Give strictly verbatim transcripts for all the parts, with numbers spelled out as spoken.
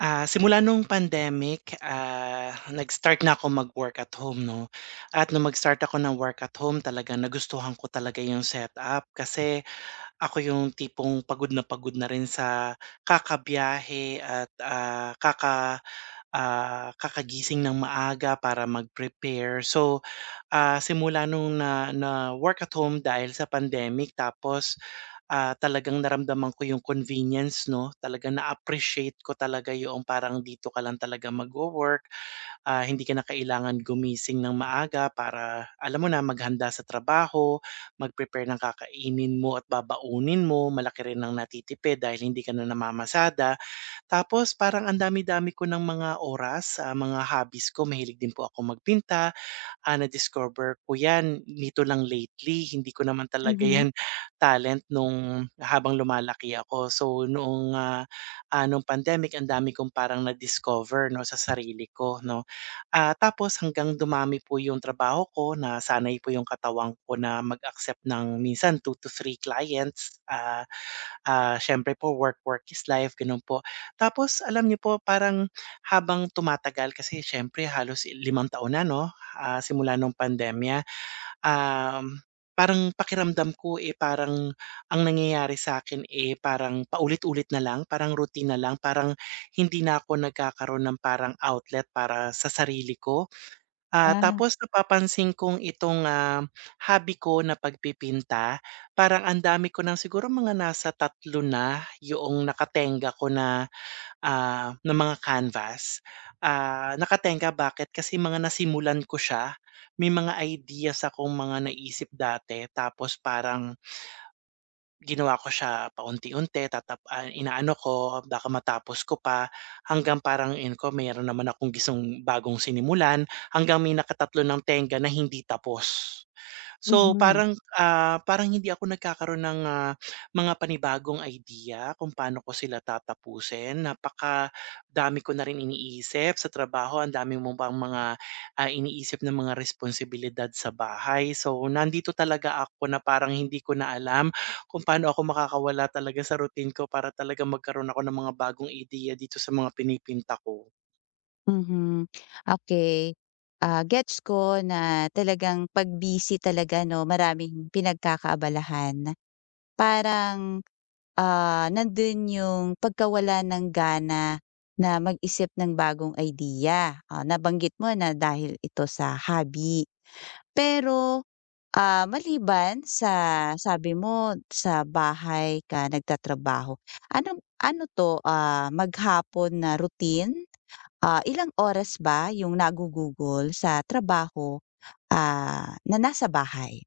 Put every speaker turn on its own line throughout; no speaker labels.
Ah, simula nung pandemic, ah, nag-start na ako mag-work at home 'no, at nung mag-start ako ng work at home talaga nagustuhan ko talaga yung setup kasi ako yung tipong pagod na pagod na rin sa kakabiyahe at, ah, kaka ah, kakagising ng maaga para mag-prepare. So Ah, simula nung na na-work at home dahil sa pandemic tapos, ah, talagang naramdaman ko yung convenience 'no, talagang na-appreciate ko talaga yung parang dito ka lang talaga magwo-work, ah, hindi ka na kailangan gumising ng maaga para alam mo na maghanda sa trabaho, mag-prepare ng kakainin mo at babaunin mo, malaki rin ang natitipid dahil hindi ka na namamasada. Tapos parang ang dami-dami ko ng mga oras sa mga hobbies ko, mahilig din po ako magpinta, ah, na-discover ko 'yan nito lang lately, hindi ko naman talaga
Mhm.
'yan talent nung habang lumalaki ako. So noong, ah, ah, nung pandemic ang dami kong parang na-discover 'no sa sarili ko 'no. Ah, tapos hanggang dumami po yung trabaho ko, na sanay po yung katawang ko na mag-accept ng minsan two to three clients. Ah Ah, siyempre po, work, work is life, gano'n po. Tapos alam niyo po parang habang tumatagal kasi siyempre halos limang taon na 'no, ah, simula nung pandemya. Um, Parang pakiramdam ko, eh, parang ang nangyayari sa akin eh, parang paulit-ulit na lang, parang routine na lang, parang hindi na ako nagkakaroon ng parang outlet para sa sarili ko. Ah,
Ah,
tapos napapansin kong itong, ah, hobby ko na pagpipinta, parang ang dami ko ng siguro mga nasa tatlo na yoong nakatenga ko na, ah, na mga canvas. Ah, nakatenga bakit? Kasi mga nasimulan ko siya, may mga ideas akong mga naisip dati tapos parang ginawa ko siya paunti-unti, tatap ah, inaano ko baka matapos ko pa hanggang parang in ko meron naman akong gustong bagong sinimulan hanggang may nakatatlo ng tenga na hindi tapos. So,
mhm,
parang, ah, parang hindi ako nagkakaroon ng, ah, mga panibagong idea kung paano ko sila tatapusin. Napaka dami ko na rin iniisip sa trabaho, ang dami mo pang mga, ah, iniisip na mga responsibilidad sa bahay. So, nandito talaga ako na parang hindi ko na alam kung paano ako makakawala talaga sa routine ko para talaga magkaroon ako ng mga bagong idea dito sa mga pinipinta ko.
mhm. Okay. Ah, gets ko na talagang 'pag busy talaga 'no, maraming pinagkakaabalahan. Parang, ah, Nandun yung pagkawala ng gana na mag-isip ng bagong idea. Ah, nabanggit mo na dahil ito sa hobby. Pero Ah, maliban sa sabi mo sa bahay ka nagtatrabaho, ano ano 'to, ah, maghapon na routine? Ah, ilang oras ba yung nagugugol sa trabaho, ah, na nasa bahay?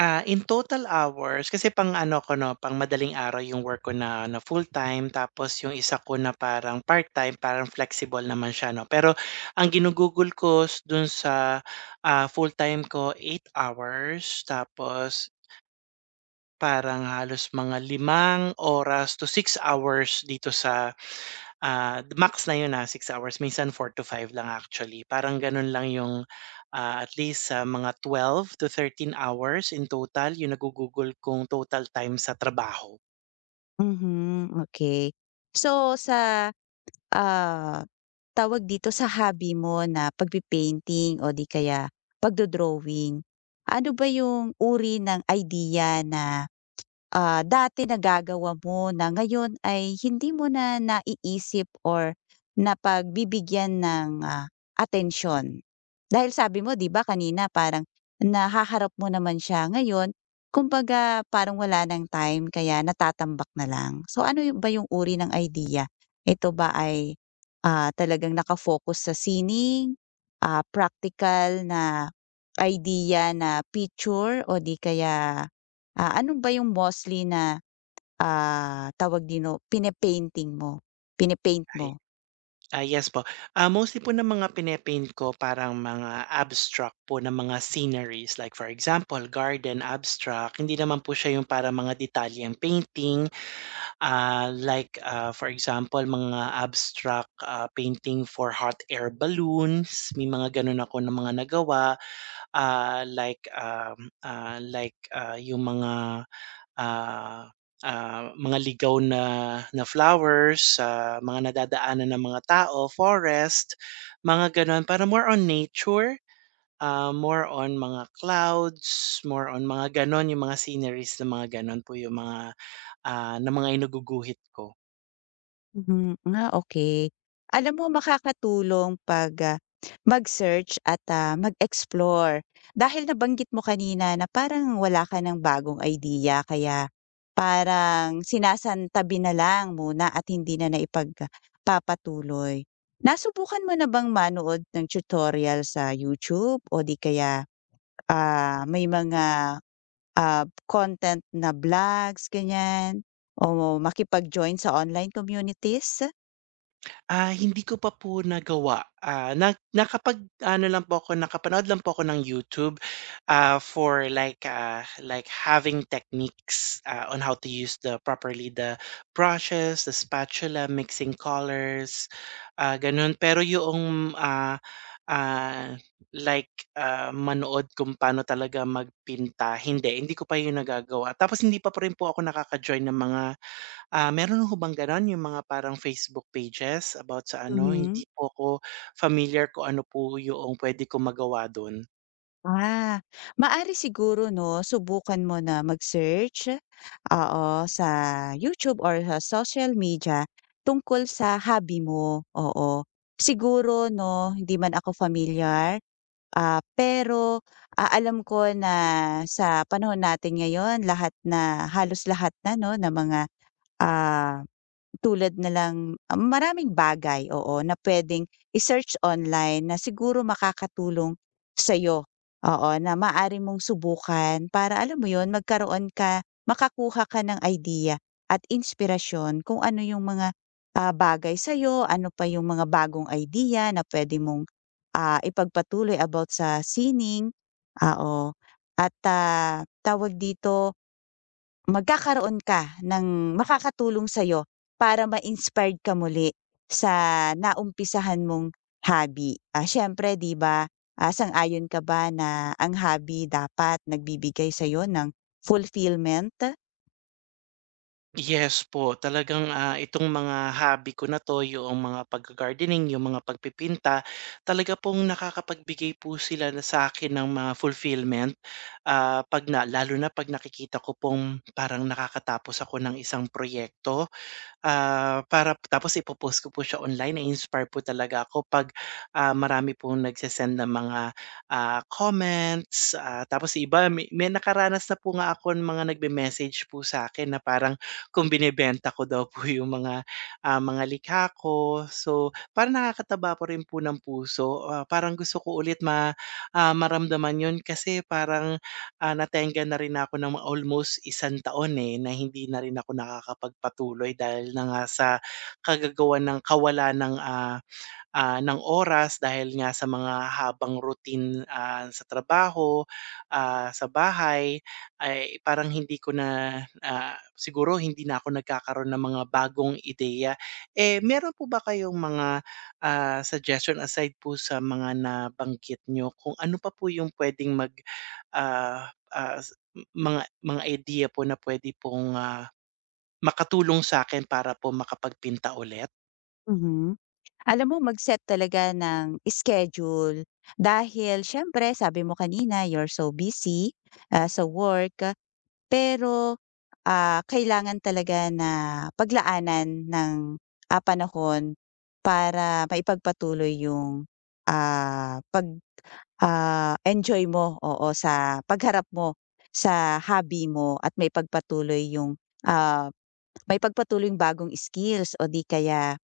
Ah, in total hours kasi pang-ano ko 'no, pang-madaling araw yung work ko na na full-time tapos yung isa ko na parang part-time, parang flexible naman siya 'no. Pero ang ginugugol ko s dun sa, ah, full-time ko eight hours tapos parang halos mga limang oras to six hours dito sa. Ah, max na yun, na six hours, minsan four to five lang actually. Parang ganun lang yung, ah, at least sa mga twelve to thirteen hours in total yung nagugugol kong total time sa trabaho.
Mhm, okay. So sa, ah, tawag dito sa hobby mo na pagpe-painting o di kaya pagdo-drawing, ano ba yung uri ng idea na ah, dati nagagawa mo na ngayon ay hindi mo na naiisip or napagbibigyan ng, ah, atensyon? Dahil sabi mo 'di ba kanina parang nahaharap mo naman siya ngayon, kumbaga parang wala ng time kaya natatambak na lang. So ano yu ba yung uri ng idea? Ito ba ay, ah, talagang nakafocus sa sining, ah, practical na idea na picture o di kaya Ah, ano ba yung mostly na, ah, tawag dino, pine-painting mo, pine-paint
Ay
mo?
ah, yes po. Ah, mostly po ng mga pine-paint ko parang mga abstract po na mga sceneries like for example garden abstract. Hindi naman po siya yung para mga detalyeng painting. Ah, like, ah, for example mga abstract, ah, painting for hot air balloons, may mga gano'n ako na mga nagawa. Ah, like, um, ah, like, ah, Yung mga, ah, ah, mga ligaw na na flowers sa mga nadadaanan ng mga tao, forest, mga gano'n. Para more on nature, ah, more on mga clouds, more on mga gano'n, yung mga sceneries na mga gano'n po yung mga, ah, na mga inuguguhit ko.
Mhm, ah, Okey. Alam mo makakatulong 'pag, ah, mag-search at, ah, mag-explore. Dahil nabanggit mo kanina na parang wala ka ng bagong idea kaya parang sinasantabi na lang muna at hindi na naipagpapatuloy. Nasubukan mo na bang manood ng tutorial sa YouTube o di kaya, ah, may mga Ah, content na vlogs, ganyan o makipag-join sa online communities?
Ah, hindi ko pa po nagawa. Ah, na nakapag-ano lang po ako, nakapanood lang po ako ng YouTube, ah, for like, ah, like having techniques, ah, on how to use the properly the brushes, the spatula, mixing colors, ah, gano'n. Pero yung ah, ah, like, ah, manood kung paano talaga magpinta, hindi. Hindi ko pa 'yun nagagawa. Tapos hindi pa po rin po ako nakaka-join ng mga. Ah, meron ho bang gano'n, yung mga parang Facebook pages about sa ano, hindi
Mhm.
po ako familiar kung ano po yung puwede kong magawa do'n.
Ah, Maari siguro 'no, subukan mo na mag-search, oo, sa YouTube or sa social media tungkol sa hobby mo, oo. Siguro 'no, hindi man ako familiar, ah, pero, ah, alam ko na sa panahon natin ngayon lahat na halos lahat na 'no, ng mga, ah tulad na lang um, maraming bagay, oo, na pwedeng i-search online na siguro makakatulong sa'yo, oo, na maaari mong subukan para alam mo 'yun, magkaroon ka makakuha ka ng idea at inspirasyon kung ano yung mga, ah, bagay sa'yo, ano pa yung mga bagong idea na puwede mong, ah, ipagpatuloy about sa sining, ah, oo. At, ah, tawag dito magkakaroon ka ng makakatulong sa'yo para ma-inspired ka muli sa naumpisahan mong hobby. Ah, siyempre 'di ba, ah, sang-ayon ka ba na ang hobby dapat nagbibigay sa'yo ng fulfillment?
Yes po, talagang, ah, itong mga hobby ko na 'to, yung mga pagga-gardening, yung mga pagpipinta, talaga pong nakakapagbigay po sila na sa akin ng mga fulfillment, ah, 'pag na lalo na 'pag nakikita ko pong parang nakakatapos ako ng isang proyekto. Ah, para tapos ipo-post ko po siya online. Na-inspire po talaga ako 'pag, ah, marami pong nagse ng mga, ah, comments, ah, tapos iba, may may nakaranas na po nga ako ng mga nagme-message po sa akin na parang kung binibenta ko daw po yung mga, ah, mga likha ko. So, parang nakakataba po rin po ng puso, ah, parang gusto ko ulit ma ah, maramdaman yun kasi parang ah, natengga na rin ako ng almost isang taon, eh, na hindi na rin ako nakakapagpatuloy dahil na nga sa kagagawan ng kawalan ng, ah, ah, ng oras dahil nga sa mga habang routine, ah, sa trabaho, ah, sa bahay, ay parang hindi ko na, ah, siguro hindi na ako nagkakaroon ng mga bagong ideya. Eh, meron po ba kayong mga, ah, suggestion aside po sa mga nabanggit niyo kung ano pa po yung puwedeng mag, ah, ah, s m- mga mga idea po na puwede pong, ah, makatulong sa'kin para po makapagpinta ulit?
Mhm. Alam mo mag-set talaga ng schedule dahil siyempre sabi mo kanina you're so busy, ah, sa work. Pero, ah, kailangan talaga na paglaanan ng, ah, panahon para maipagpatuloy yung, ah, pag, ah, enjoy mo, oo, sa pagharap mo sa hobby mo at may maipagpatuloy yung, ah, may maipagpatuloy yung bagong skills o di kaya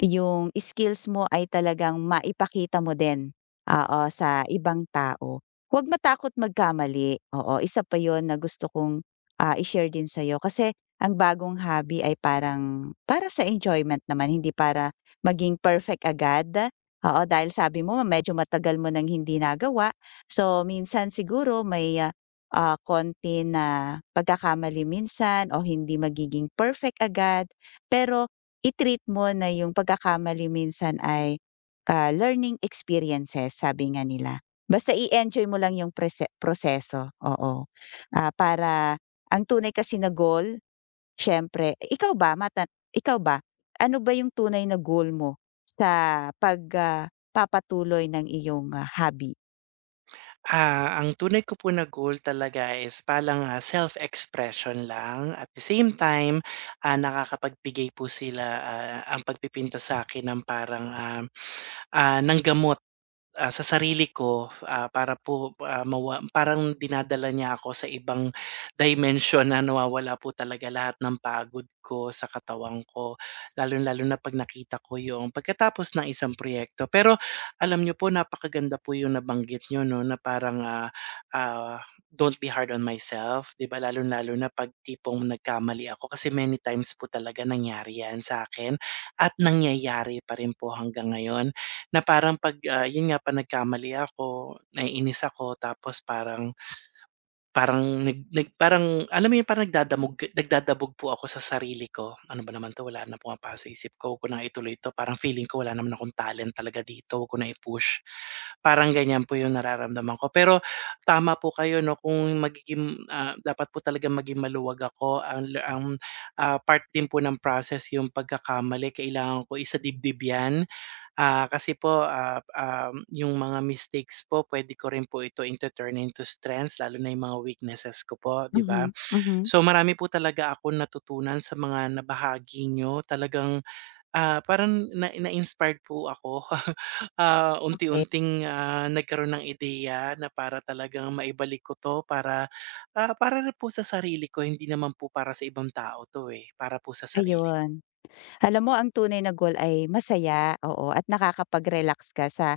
yung skills mo ay talagang maipakita mo din, oo, sa ibang tao. Huwag matakot magkamali, oo, isa pa yun na gusto kong, ah, i-share din sa'yo kasi ang bagong hobby ay parang para sa enjoyment naman hindi para maging perfect agad. Oo, dahil sabi mo medyo matagal mo nang hindi nagawa, so minsan siguro may, ah, ah, konti na pagkakamali minsan o hindi magiging perfect agad pero i-treat mo na yung pagkakamali minsan ay, ah, learning experiences sabi nga nila. Basta i-enjoy mo lang yung prese proseso, oo. Ah, para ang tunay kasi na goal siyempre ikaw ba mata ikaw ba, ano ba yung tunay na goal mo sa pag, ah, papatuloy ng iyong, ah, hobby?
Ah, ang tunay ko po na goal talaga is palang ah, self-expression lang. At the same time, ah, nakakapagbigay po sila, ah, ang pagpipinta sa akin ng parang, um, ah, ng gamot Ah, sa sarili ko, ah, para po, ah, mawa parang dinadala niya ako sa ibang dimension na nawawala po talaga lahat ng pagod ko sa katawan ko, lalo lalo na 'pag nakita ko yung pagkatapos ng isang proyekto. Pero alam niyo po napakaganda po yung nabanggit niyo 'no, na parang, ah, ah, "Don't be hard on myself." 'Di ba, lalo lalo na 'pag tipong nagkamali ako kasi many times po talaga nangyari 'yan sa akin at nangyayari pa rin po hanggang ngayon. Na parang 'pag, ah, yun nga, 'pag nagkamali ako, naiinis ako tapos parang parang nag nag parang alam mo yun, parang nagdadamog nagdadabog po ako sa sarili ko. Ano ba naman 'to, wala na pumapasok sa isip ko, 'wag ko na ituloy 'to, parang feeling ko wala naman akong talent talaga dito, 'wag ko na i-push. Parang ganyan po yung nararamdaman ko. Pero tama po kayo 'no, kung magiging, ah, dapat po talagang maging maluwag ako. Ang la ang, ah, part din po ng process yung pagkakamali, kailangan ko isadibdib yan. Ah, kasi po, ah, um, yung mga mistakes po puwede ko rin po ito into-turn into strengths lalo na yung mga weaknesses ko po, 'di ba?
Mhm, mhm.
So, marami po talaga akong natutunan sa mga nabahagi nyo. Talagang, ah, parang na na-inspired po ako. Ah,
Okey,
unti-unting, ah, nagkaroon ng ideya na para talagang maibalik ko 'to para, ah, para rin po sa sarili ko, hindi naman po para sa ibang tao 'to, eh, para po sa sarili ko.
ayun. Alam mo ang tunay na goal ay masaya, oo, at nakakapag-relax ka sa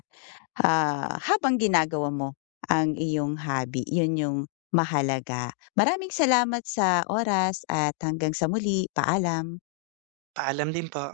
ah, habang ginagawa mo ang iyong hobby, yun yung mahalaga. Maraming salamat sa oras at hanggang sa muli, paalam.
Paalam din po.